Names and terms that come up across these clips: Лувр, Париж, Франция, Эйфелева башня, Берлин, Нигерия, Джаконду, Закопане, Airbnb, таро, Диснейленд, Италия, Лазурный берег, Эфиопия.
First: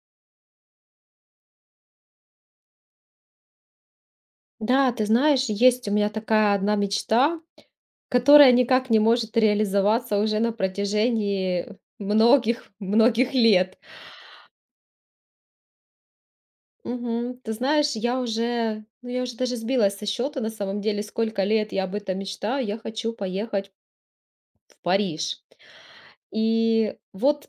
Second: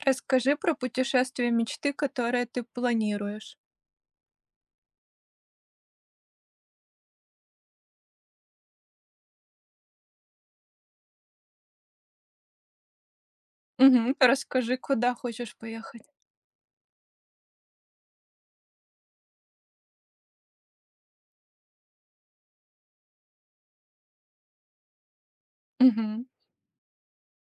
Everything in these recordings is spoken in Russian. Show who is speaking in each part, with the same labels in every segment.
Speaker 1: Расскажи про путешествие мечты, которое ты планируешь.
Speaker 2: Да, ты знаешь, есть у меня такая одна мечта, которая никак не может реализоваться уже на протяжении многих многих лет.
Speaker 1: Мгм. Расскажи, куда хочешь поехать.
Speaker 2: Мгм. Ты знаешь, я уже даже сбилась со счета на самом деле, сколько лет я об этом мечтаю. Я хочу поехать в Париж.
Speaker 1: Мгм.
Speaker 2: И вот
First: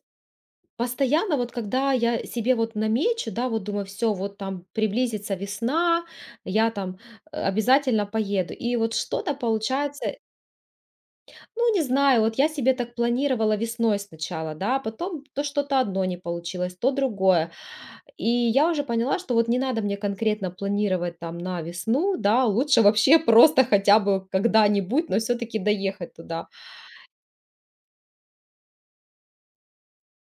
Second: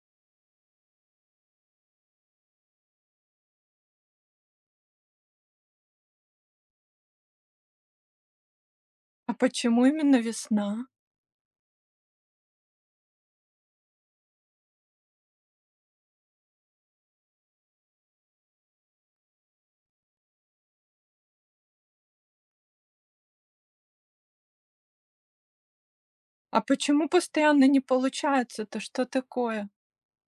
Speaker 2: постоянно, вот когда я себе вот намечу, да, вот думаю, все, вот там приблизится весна, я там обязательно поеду. И вот
Speaker 1: А
Speaker 2: что-то
Speaker 1: почему
Speaker 2: получается.
Speaker 1: именно весна?
Speaker 2: Ну, не знаю, вот я себе так планировала весной сначала, да, а потом то что-то одно не получилось, то другое. И я уже поняла, что вот не надо мне конкретно планировать там на весну, да, лучше вообще просто хотя бы когда-нибудь, но все-таки доехать туда.
Speaker 1: А почему постоянно не получается-то? Что такое?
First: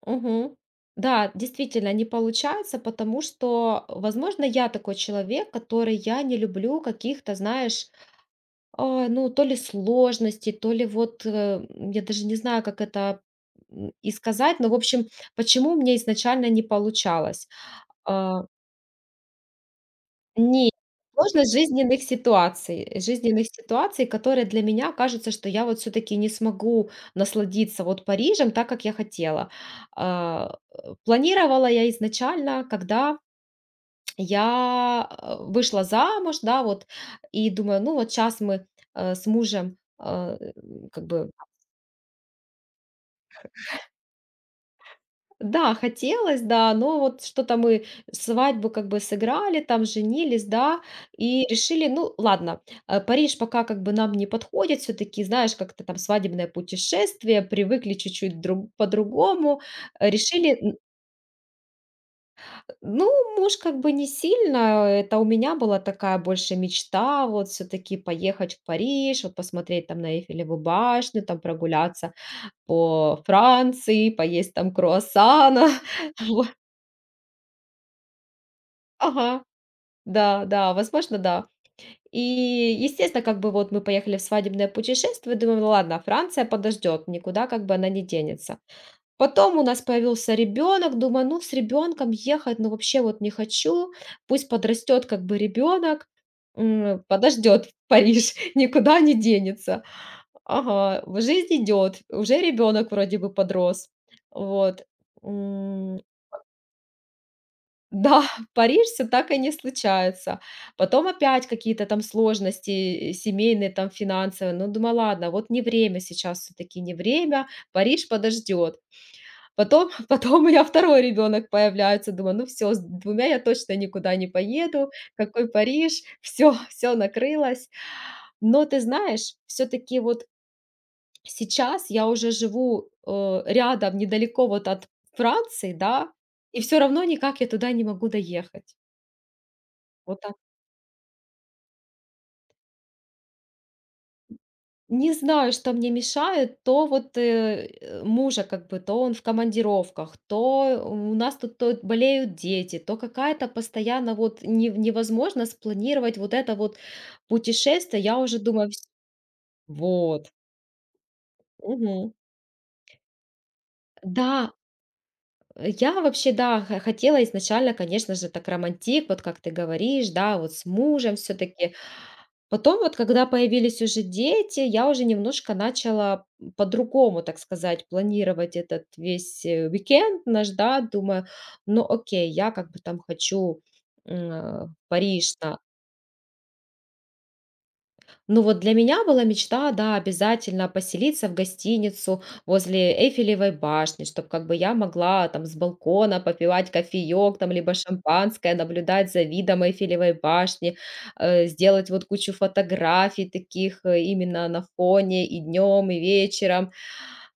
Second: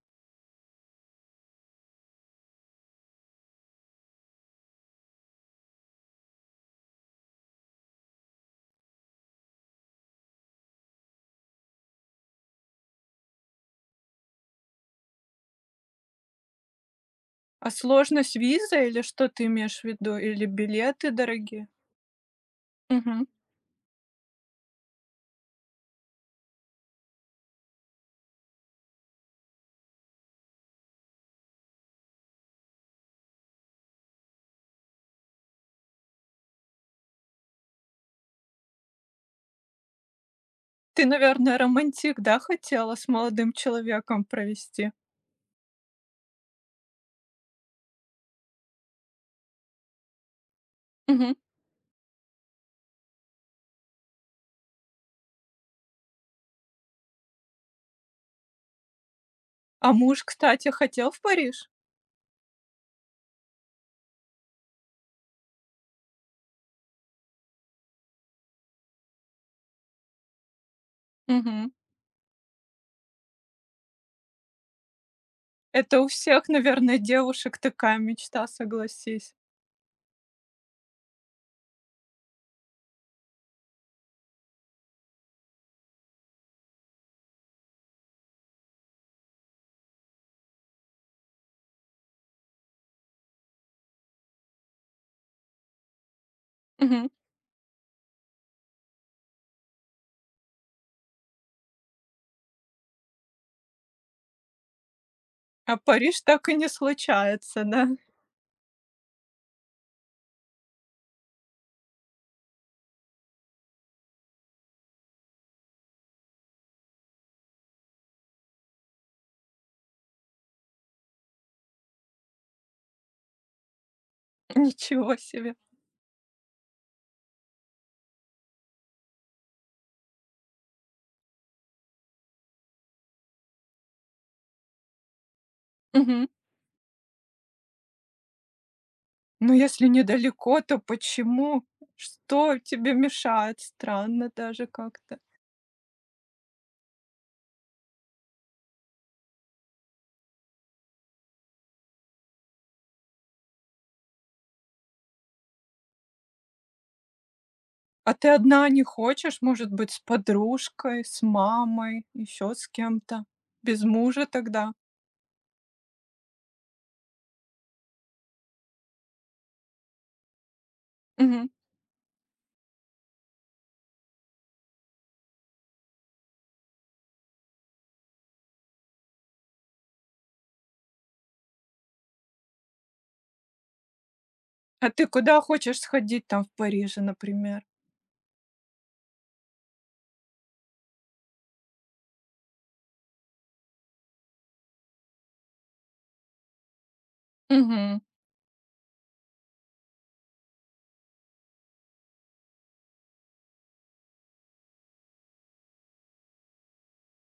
Speaker 2: Мгм. Да, действительно, не получается, потому что, возможно, я такой человек, который я не люблю каких-то, знаешь, А, ну, то ли сложности, то ли вот, я даже не знаю, как это, и сказать, но, в общем, почему мне изначально не получалось.
Speaker 1: А сложность
Speaker 2: А,
Speaker 1: виза или что ты имеешь в виду? Или
Speaker 2: не
Speaker 1: билеты
Speaker 2: сложность
Speaker 1: дорогие?
Speaker 2: жизненных ситуаций,
Speaker 1: Мгм.
Speaker 2: которые для меня кажутся, что я вот все таки не смогу насладиться вот Парижем так, как я хотела. Планировала я изначально, когда я, вышла замуж, да, вот, и думаю, ну, вот сейчас мы, с мужем, э,
Speaker 1: Ты,
Speaker 2: как бы.
Speaker 1: наверное, романтик, да, хотела с молодым человеком провести?
Speaker 2: Да, хотелось, да, но вот что-то мы свадьбу как бы сыграли, там женились, да,
Speaker 1: Мгм.
Speaker 2: и решили, ну ладно, Париж пока как бы нам не подходит, все-таки, знаешь, как-то там свадебное путешествие, привыкли чуть-чуть друг, по-другому,
Speaker 1: А муж,
Speaker 2: решили,
Speaker 1: кстати, хотел в Париж?
Speaker 2: ну, муж как бы не сильно, это у меня была такая больше мечта, вот все-таки поехать в Париж, вот посмотреть там на Эйфелеву башню, там
Speaker 1: Мгм.
Speaker 2: прогуляться по Франции, поесть там круассана,
Speaker 1: Это у всех,
Speaker 2: вот,
Speaker 1: наверное, девушек такая мечта, согласись.
Speaker 2: ага. Да, да, возможно, да. И, естественно, как бы вот мы поехали в свадебное путешествие, думаем, ну ладно, Франция подождет, никуда как бы она не денется. Потом у нас появился ребенок, думаю, ну с ребенком ехать, ну вообще вот не хочу, пусть подрастет как бы ребенок,
Speaker 1: Мгм.
Speaker 2: подождет Париж, никуда не денется. Ага, жизнь идет, уже ребенок вроде бы подрос. Вот.
Speaker 1: А
Speaker 2: М,
Speaker 1: Париж так и не случается, да?
Speaker 2: да, в Париж все так и не случается. Потом опять какие-то там сложности, семейные, там финансовые. Ну, думаю, ладно, вот не время сейчас все таки не время, Париж подождет. Потом потом у меня второй ребенок появляется. Думаю, ну все, с 2 я точно никуда не поеду,
Speaker 1: Ничего
Speaker 2: какой
Speaker 1: себе.
Speaker 2: Париж, все, все накрылось. Но ты знаешь, все таки вот сейчас я уже живу, рядом, недалеко вот от Франции, да,
Speaker 1: Мгм.
Speaker 2: и все равно никак я туда не могу доехать.
Speaker 1: Ну, если
Speaker 2: Вот так.
Speaker 1: недалеко, то почему? Что тебе мешает? Странно даже
Speaker 2: Не
Speaker 1: как-то.
Speaker 2: знаю, что мне мешает, то вот мужа как бы, то он в командировках, то у нас тут то болеют дети, то какая-то постоянно вот невозможно спланировать вот это вот путешествие.
Speaker 1: А
Speaker 2: Я
Speaker 1: ты
Speaker 2: уже думаю,
Speaker 1: одна не хочешь, может быть, с
Speaker 2: вот.
Speaker 1: подружкой, с мамой,
Speaker 2: Мгм.
Speaker 1: еще с кем-то? Без мужа
Speaker 2: Да,
Speaker 1: тогда?
Speaker 2: я вообще, да, хотела изначально, конечно же, так романтик, вот как ты говоришь, да, вот с мужем
Speaker 1: Мгм.
Speaker 2: все-таки. Потом вот, когда появились уже дети, я уже немножко начала по-другому, так сказать, планировать этот весь уикенд наш, да, думаю, ну окей, я как бы там хочу в
Speaker 1: А ты
Speaker 2: Париж
Speaker 1: куда
Speaker 2: на.
Speaker 1: хочешь сходить там в Париже, например?
Speaker 2: Ну вот для меня была мечта, да, обязательно поселиться в гостиницу возле Эйфелевой башни, чтобы как бы я могла там с балкона попивать кофеек, там, либо
Speaker 1: Мгм.
Speaker 2: шампанское, наблюдать за видом Эйфелевой башни, сделать вот кучу фотографий таких именно на фоне и днем, и вечером.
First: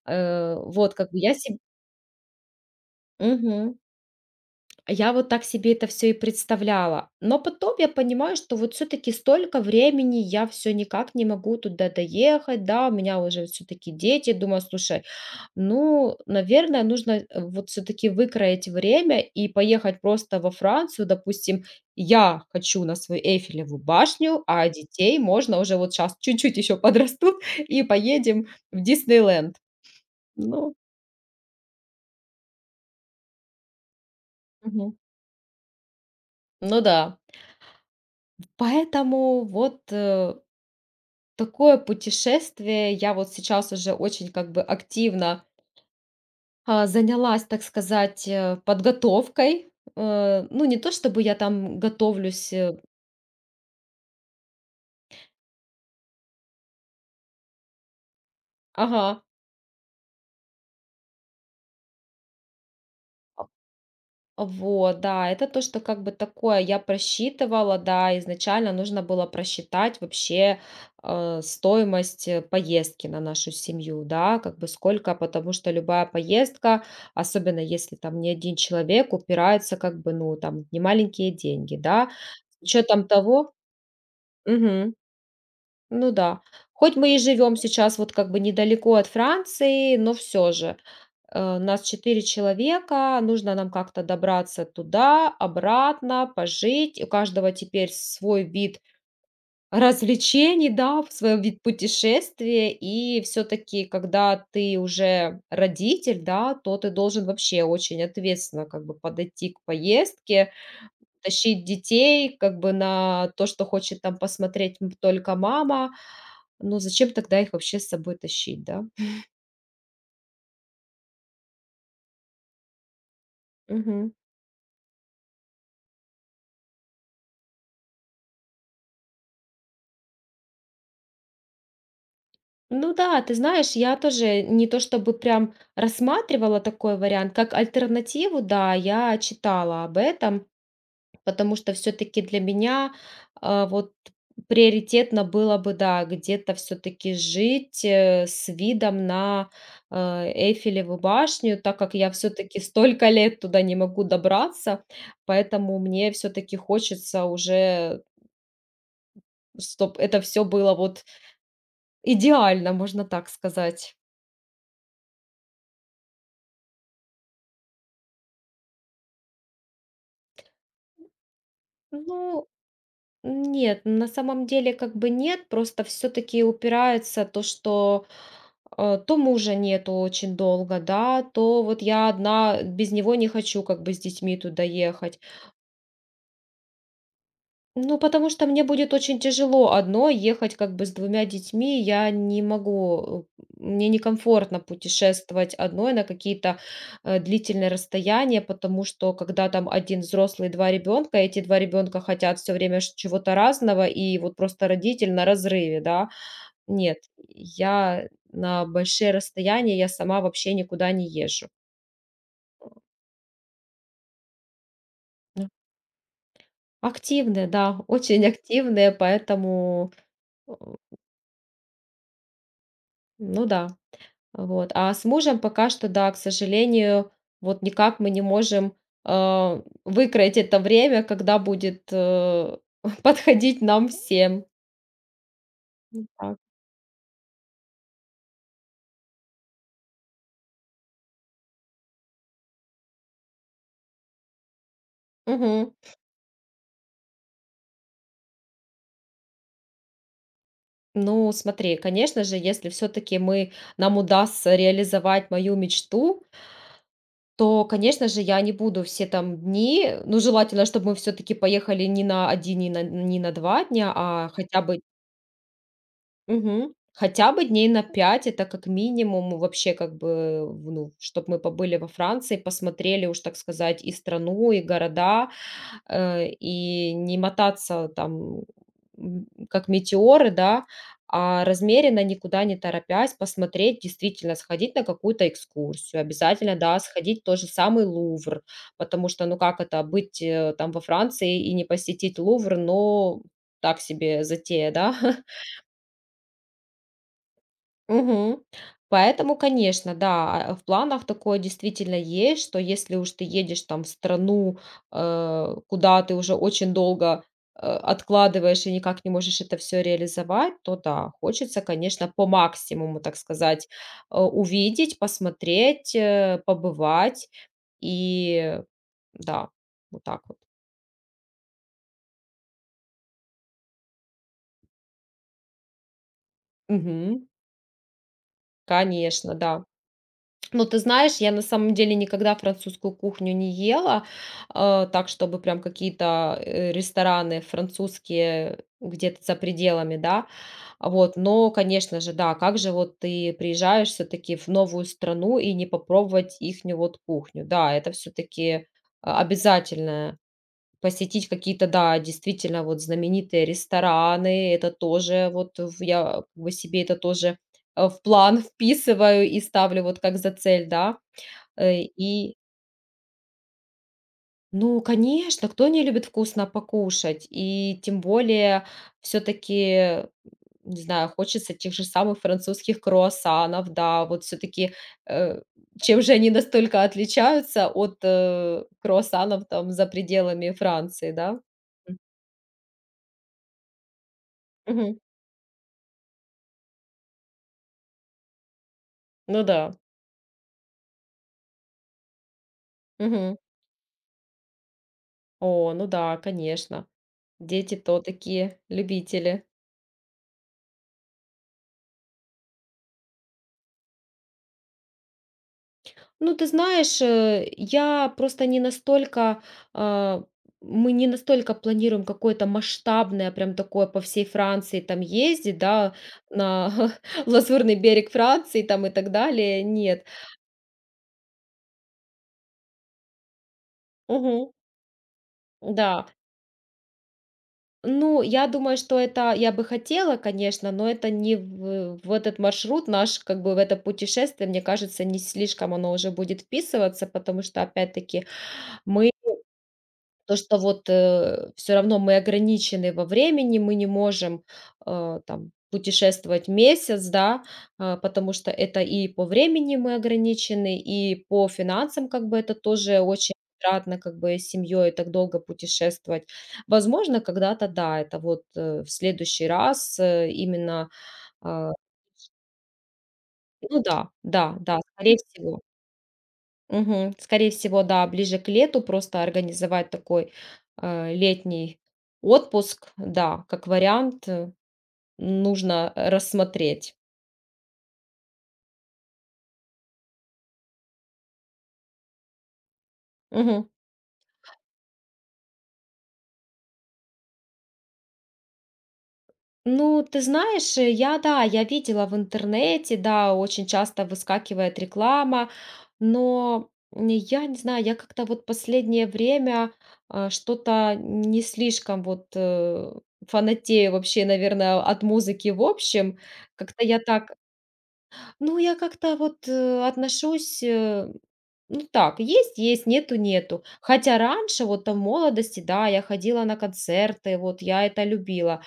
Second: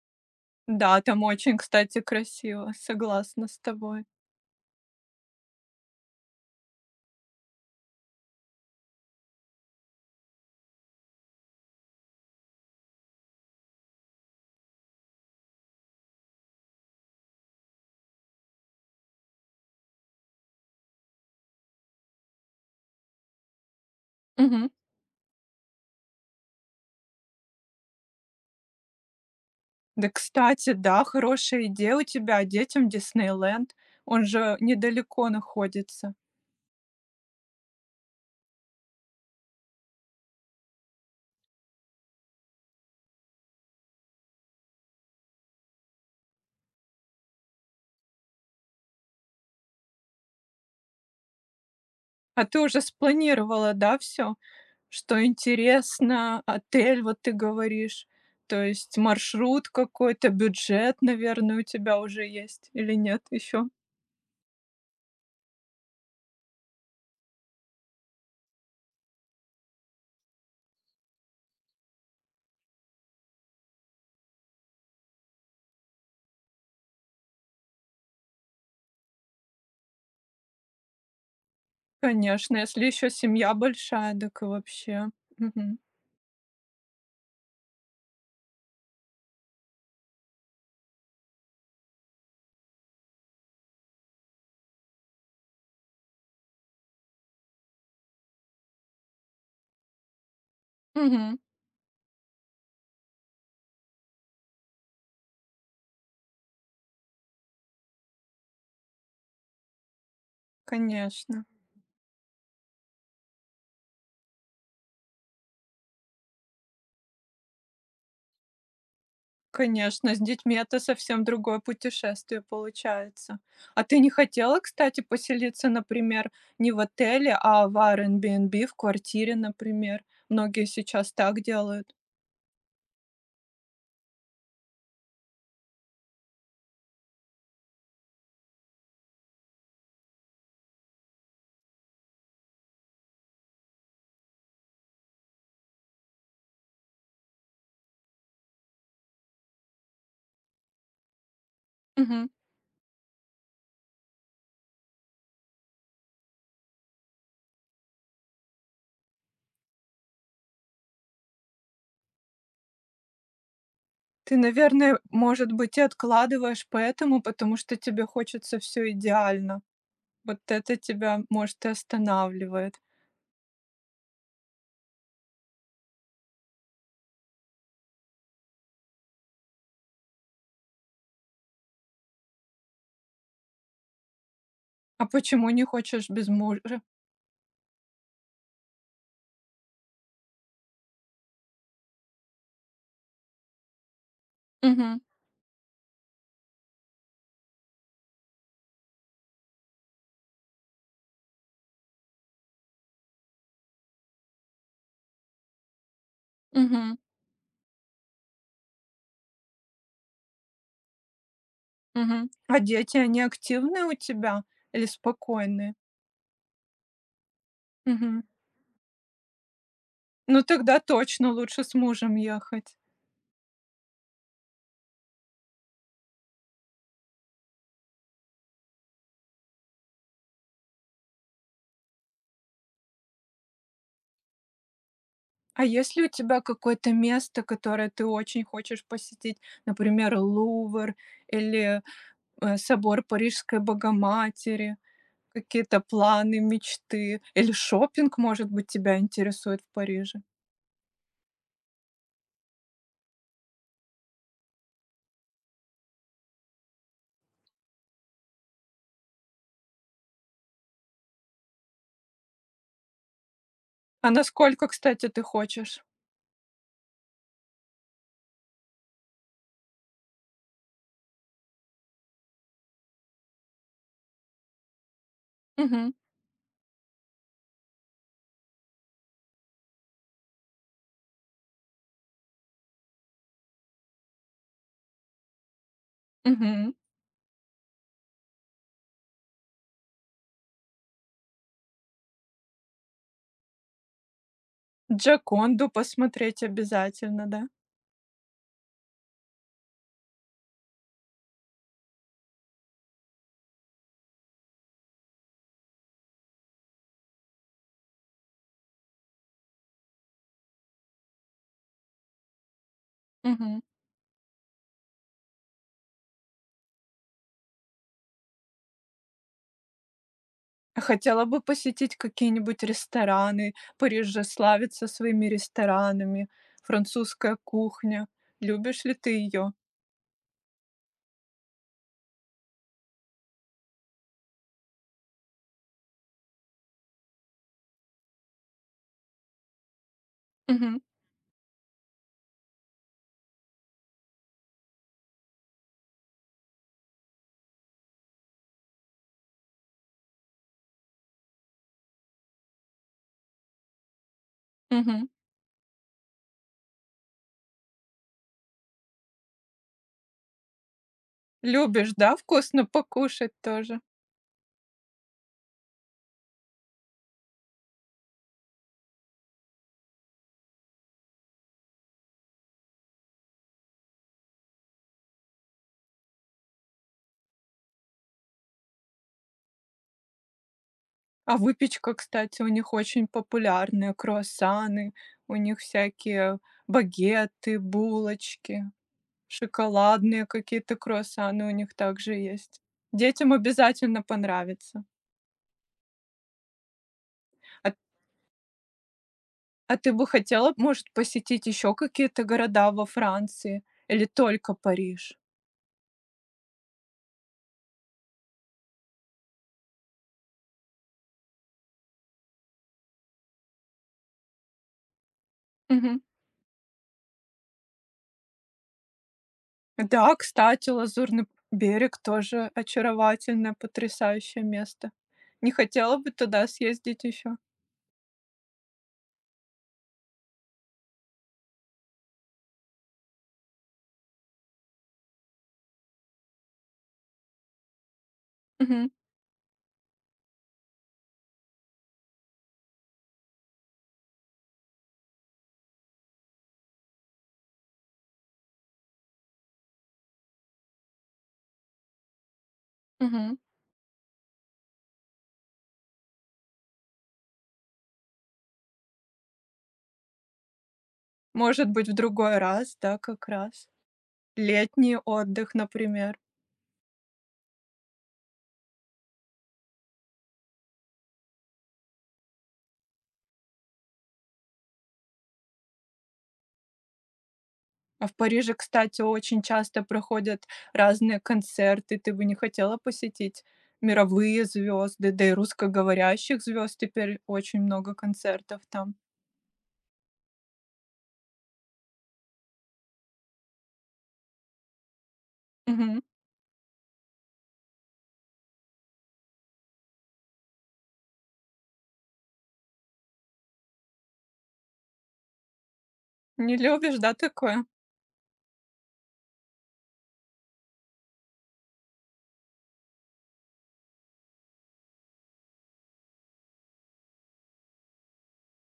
Speaker 2: Вот
Speaker 1: Да,
Speaker 2: как бы
Speaker 1: там
Speaker 2: я
Speaker 1: очень,
Speaker 2: себе.
Speaker 1: кстати, красиво, согласна с тобой.
Speaker 2: Я вот так себе это все и представляла. Но потом я понимаю, что вот все таки столько времени я все никак не могу туда доехать, да, у меня уже все таки дети. Думаю, слушай, ну, наверное, нужно, вот все таки выкроить время и поехать просто во Францию. Допустим, я хочу на свою Эйфелеву башню, а
Speaker 1: Мгм.
Speaker 2: детей можно уже вот сейчас чуть-чуть еще подрастут и поедем в Диснейленд.
Speaker 1: Да, кстати,
Speaker 2: Ну,
Speaker 1: да, хорошая идея у тебя. Детям Диснейленд. Он же
Speaker 2: мгм,
Speaker 1: недалеко находится.
Speaker 2: ну да. Поэтому вот, такое путешествие. Я вот сейчас уже очень как бы активно, занялась, так сказать, подготовкой. Ну, не то чтобы я там
Speaker 1: А
Speaker 2: готовлюсь.
Speaker 1: ты уже спланировала, да, все, что интересно, отель, вот ты говоришь. То есть
Speaker 2: Ага.
Speaker 1: маршрут какой-то, бюджет, наверное, у тебя уже есть или нет еще?
Speaker 2: Вот, да, это то, что как бы такое я просчитывала, да, изначально нужно было просчитать вообще стоимость поездки на нашу семью, да, как бы сколько, потому что любая поездка, особенно если там не один человек, упирается как бы, ну, там, в немаленькие деньги, да,
Speaker 1: Конечно,
Speaker 2: с
Speaker 1: если
Speaker 2: учетом
Speaker 1: еще семья
Speaker 2: того.
Speaker 1: большая, дак и
Speaker 2: Мгм.
Speaker 1: вообще. Мгм.
Speaker 2: Ну да. Хоть мы и живем сейчас вот как бы недалеко от Франции, но все же. Нас четыре человека, нужно нам как-то добраться туда, обратно, пожить. У каждого теперь свой вид развлечений, да,
Speaker 1: Мгм.
Speaker 2: свой вид путешествия. И все-таки, когда ты уже родитель, да, то ты должен вообще очень ответственно как бы подойти к поездке,
Speaker 1: Конечно.
Speaker 2: тащить детей как бы на то, что хочет там посмотреть только мама, но зачем тогда их вообще с собой тащить, да?
Speaker 1: Конечно, с детьми это совсем другое путешествие получается. А ты не
Speaker 2: Мгм.
Speaker 1: хотела, кстати, поселиться, например, не в отеле, а в Airbnb, в квартире, например? Многие сейчас так делают.
Speaker 2: Ну да, ты знаешь, я тоже не то чтобы прям рассматривала такой вариант, как альтернативу, да, я читала об этом, потому что все-таки для меня вот приоритетно было бы, да, где-то все-таки жить с видом на э, Эйфелеву башню, так как я
Speaker 1: Мгм.
Speaker 2: все-таки столько лет туда не могу добраться, поэтому мне все-таки хочется уже, чтоб это все было вот идеально, можно так сказать.
Speaker 1: Ты, наверное, может быть, и откладываешь поэтому, потому что тебе хочется все идеально. Вот это тебя, может, и
Speaker 2: Ну,
Speaker 1: останавливает.
Speaker 2: нет, на самом деле как бы нет, просто все таки упирается то, что, то мужа нету очень долго, да, то вот я одна без него не хочу как бы с детьми туда
Speaker 1: А
Speaker 2: ехать.
Speaker 1: почему не хочешь без мужа?
Speaker 2: Ну, потому что мне будет очень тяжело одной ехать как бы с двумя детьми. Я не могу, мне некомфортно
Speaker 1: Мгм.
Speaker 2: путешествовать одной на какие-то длительные расстояния, потому что когда там один взрослый, два ребенка, эти два ребенка хотят все время чего-то разного, и вот просто родитель на разрыве, да.
Speaker 1: Мгм.
Speaker 2: Нет, я на большие расстояния, я сама вообще никуда не езжу.
Speaker 1: Мгм. А дети, они активные у тебя или
Speaker 2: Ну,
Speaker 1: спокойные?
Speaker 2: активные, да,
Speaker 1: Мгм.
Speaker 2: очень активные, поэтому,
Speaker 1: Ну
Speaker 2: э,
Speaker 1: тогда точно лучше с мужем ехать.
Speaker 2: ну да. Вот. А с мужем пока что, да, к сожалению, вот никак мы не можем выкроить это время, когда будет подходить нам всем.
Speaker 1: А если
Speaker 2: Вот
Speaker 1: у
Speaker 2: так.
Speaker 1: тебя какое-то место, которое ты очень хочешь посетить? Например, Лувр или, собор Парижской Богоматери?
Speaker 2: Мгм.
Speaker 1: Какие-то планы, мечты? Или шопинг, может быть, тебя интересует в Париже?
Speaker 2: Ну, смотри, конечно же, если все-таки мы, нам удастся реализовать мою мечту, то, конечно же, я не буду все там дни, ну, желательно, чтобы мы все-таки поехали не на один, не на два дня,
Speaker 1: А
Speaker 2: а хотя
Speaker 1: насколько,
Speaker 2: бы.
Speaker 1: кстати, ты хочешь?
Speaker 2: Мгм. Хотя бы дней на 5 — это как минимум вообще, как бы, ну, чтобы мы побыли во Франции, посмотрели уж, так сказать, и страну, и города,
Speaker 1: Мгм,
Speaker 2: и не мотаться там, как метеоры, да, а размеренно, никуда не торопясь, посмотреть, действительно сходить на какую-то экскурсию. Обязательно,
Speaker 1: мгм.
Speaker 2: да, сходить в тот же самый Лувр, потому что, ну, как это быть, там во Франции и не посетить Лувр, но так себе затея, да?
Speaker 1: Джаконду посмотреть обязательно, да?
Speaker 2: Мгм. Поэтому, конечно, да, в планах такое действительно есть, что если уж ты едешь там в страну, куда ты уже очень долго, откладываешь и никак не можешь это все реализовать, то да, хочется, конечно, по максимуму, так
Speaker 1: Мгм.
Speaker 2: сказать, увидеть, посмотреть, побывать. И да, вот так вот.
Speaker 1: Хотела бы посетить какие-нибудь рестораны. Париж же славится своими ресторанами.
Speaker 2: Мгм.
Speaker 1: Французская кухня. Любишь ли ты
Speaker 2: Конечно,
Speaker 1: ее?
Speaker 2: да. Ну, ты знаешь, я на самом деле никогда французскую кухню не ела, так, чтобы прям какие-то рестораны французские где-то за пределами, да.
Speaker 1: Мгм,
Speaker 2: А вот, но, конечно же, да, как же вот ты приезжаешь все-таки в новую страну и не попробовать ихнюю вот кухню, да, это все-таки обязательное. Посетить какие-то, да, действительно вот знаменитые рестораны. Это
Speaker 1: мгм.
Speaker 2: тоже вот в я как бы себе это тоже, в план вписываю и ставлю вот как за цель, да. Э,
Speaker 1: Любишь, да,
Speaker 2: и,
Speaker 1: вкусно покушать тоже?
Speaker 2: ну, конечно, кто не любит вкусно покушать? И тем более все таки не знаю, хочется тех же самых французских круассанов, да. Вот все таки чем же они настолько отличаются от, круассанов там за пределами Франции,
Speaker 1: А
Speaker 2: да?
Speaker 1: выпечка, кстати, у них очень популярная. Круассаны,
Speaker 2: Мгм.
Speaker 1: у них всякие багеты, булочки,
Speaker 2: Ну да.
Speaker 1: шоколадные какие-то круассаны у них также есть. Детям
Speaker 2: Мгм.
Speaker 1: обязательно понравится.
Speaker 2: О, ну да, конечно.
Speaker 1: А
Speaker 2: Дети то такие любители.
Speaker 1: А ты бы хотела, может, посетить еще какие-то города во Франции или только Париж?
Speaker 2: Ну, ты знаешь, я просто не настолько, а, мы не настолько планируем какое-то масштабное, прям такое по всей Франции там ездить, да,
Speaker 1: Мгм.
Speaker 2: на Лазурный берег Франции там и так далее. Нет.
Speaker 1: Да, кстати, Лазурный берег тоже очаровательное, потрясающее
Speaker 2: Мгм.
Speaker 1: место. Не хотела
Speaker 2: Да.
Speaker 1: бы туда съездить еще?
Speaker 2: Ну, я думаю, что это я бы хотела, конечно, но это не в этот маршрут наш, как бы в это путешествие, мне кажется, не слишком оно уже будет вписываться, потому что опять-таки
Speaker 1: Мгм.
Speaker 2: мы то, что вот, все равно мы ограничены во времени, мы не можем, там путешествовать месяц, да, потому что это и по времени мы ограничены, и по финансам, как бы это тоже очень
Speaker 1: Мгм.
Speaker 2: затратно, как бы с семьей так долго путешествовать. Возможно, когда-то, да, это вот, в следующий раз, именно,
Speaker 1: Может
Speaker 2: а,
Speaker 1: быть, в другой раз, да, как раз.
Speaker 2: ну да, да, да,
Speaker 1: Летний
Speaker 2: скорее
Speaker 1: отдых,
Speaker 2: всего.
Speaker 1: например.
Speaker 2: Мгм. Скорее всего, да, ближе к лету просто организовать такой, летний отпуск. Да, как вариант, нужно рассмотреть.
Speaker 1: А в Париже, кстати, очень часто проходят разные концерты. Ты бы не хотела посетить
Speaker 2: Мгм.
Speaker 1: мировые звезды, да и русскоговорящих звезд теперь очень много концертов там.
Speaker 2: Ну, ты знаешь, я, да, я видела в интернете, да, очень часто выскакивает реклама,
Speaker 1: Мгм.
Speaker 2: но н я не знаю, я как-то вот последнее время, что-то не слишком вот, фанатею вообще, наверное, от музыки в общем.
Speaker 1: Не
Speaker 2: Как-то
Speaker 1: любишь,
Speaker 2: я
Speaker 1: да,
Speaker 2: так.
Speaker 1: такое?
Speaker 2: Ну, я как-то вот отношусь, ну так, есть, есть, нету, нету. Хотя раньше, вот там в молодости, да, я ходила на концерты, вот я это любила.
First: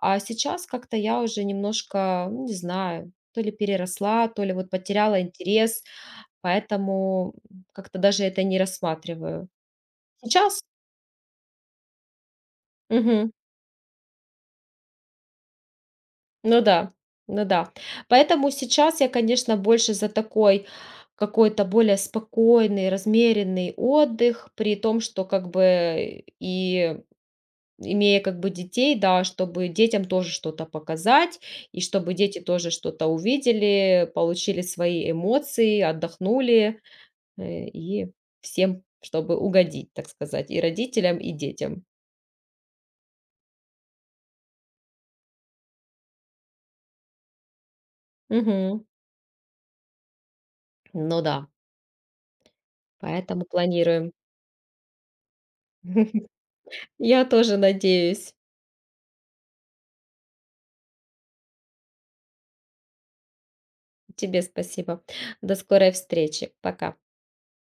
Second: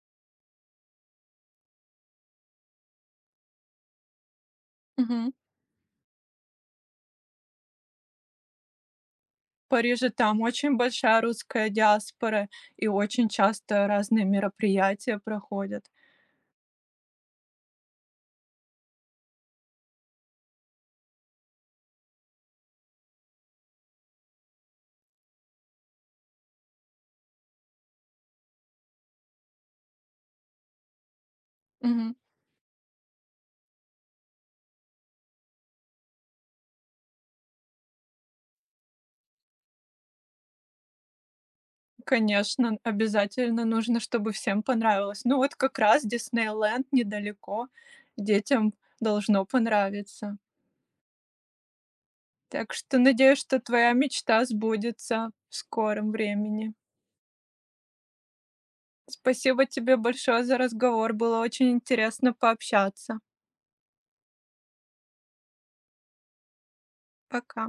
Speaker 2: А сейчас как-то я уже немножко, ну, не знаю, то ли переросла, то ли вот потеряла
Speaker 1: Мгм.
Speaker 2: интерес, поэтому как-то даже это не рассматриваю.
Speaker 1: В Париже там
Speaker 2: Сейчас?
Speaker 1: очень большая русская диаспора, и очень часто разные мероприятия проходят.
Speaker 2: Ну да, ну да. Поэтому сейчас я, конечно, больше за такой какой-то более спокойный, размеренный отдых, при том, что как бы и имея как бы детей, да, чтобы детям тоже что-то показать, и чтобы
Speaker 1: Мгм.
Speaker 2: дети тоже что-то увидели, получили свои эмоции, отдохнули, и всем, чтобы угодить, так сказать, и родителям, и детям.
Speaker 1: Конечно, обязательно нужно, чтобы всем понравилось. Ну вот как раз Диснейленд недалеко, детям
Speaker 2: Мгм.
Speaker 1: должно понравиться.
Speaker 2: Ну да,
Speaker 1: Так что надеюсь,
Speaker 2: поэтому
Speaker 1: что твоя
Speaker 2: планируем.
Speaker 1: мечта сбудется в скором времени.
Speaker 2: Я тоже надеюсь.
Speaker 1: Спасибо тебе большое за разговор, было очень интересно пообщаться.
Speaker 2: Тебе спасибо. До скорой встречи. Пока.
Speaker 1: Пока.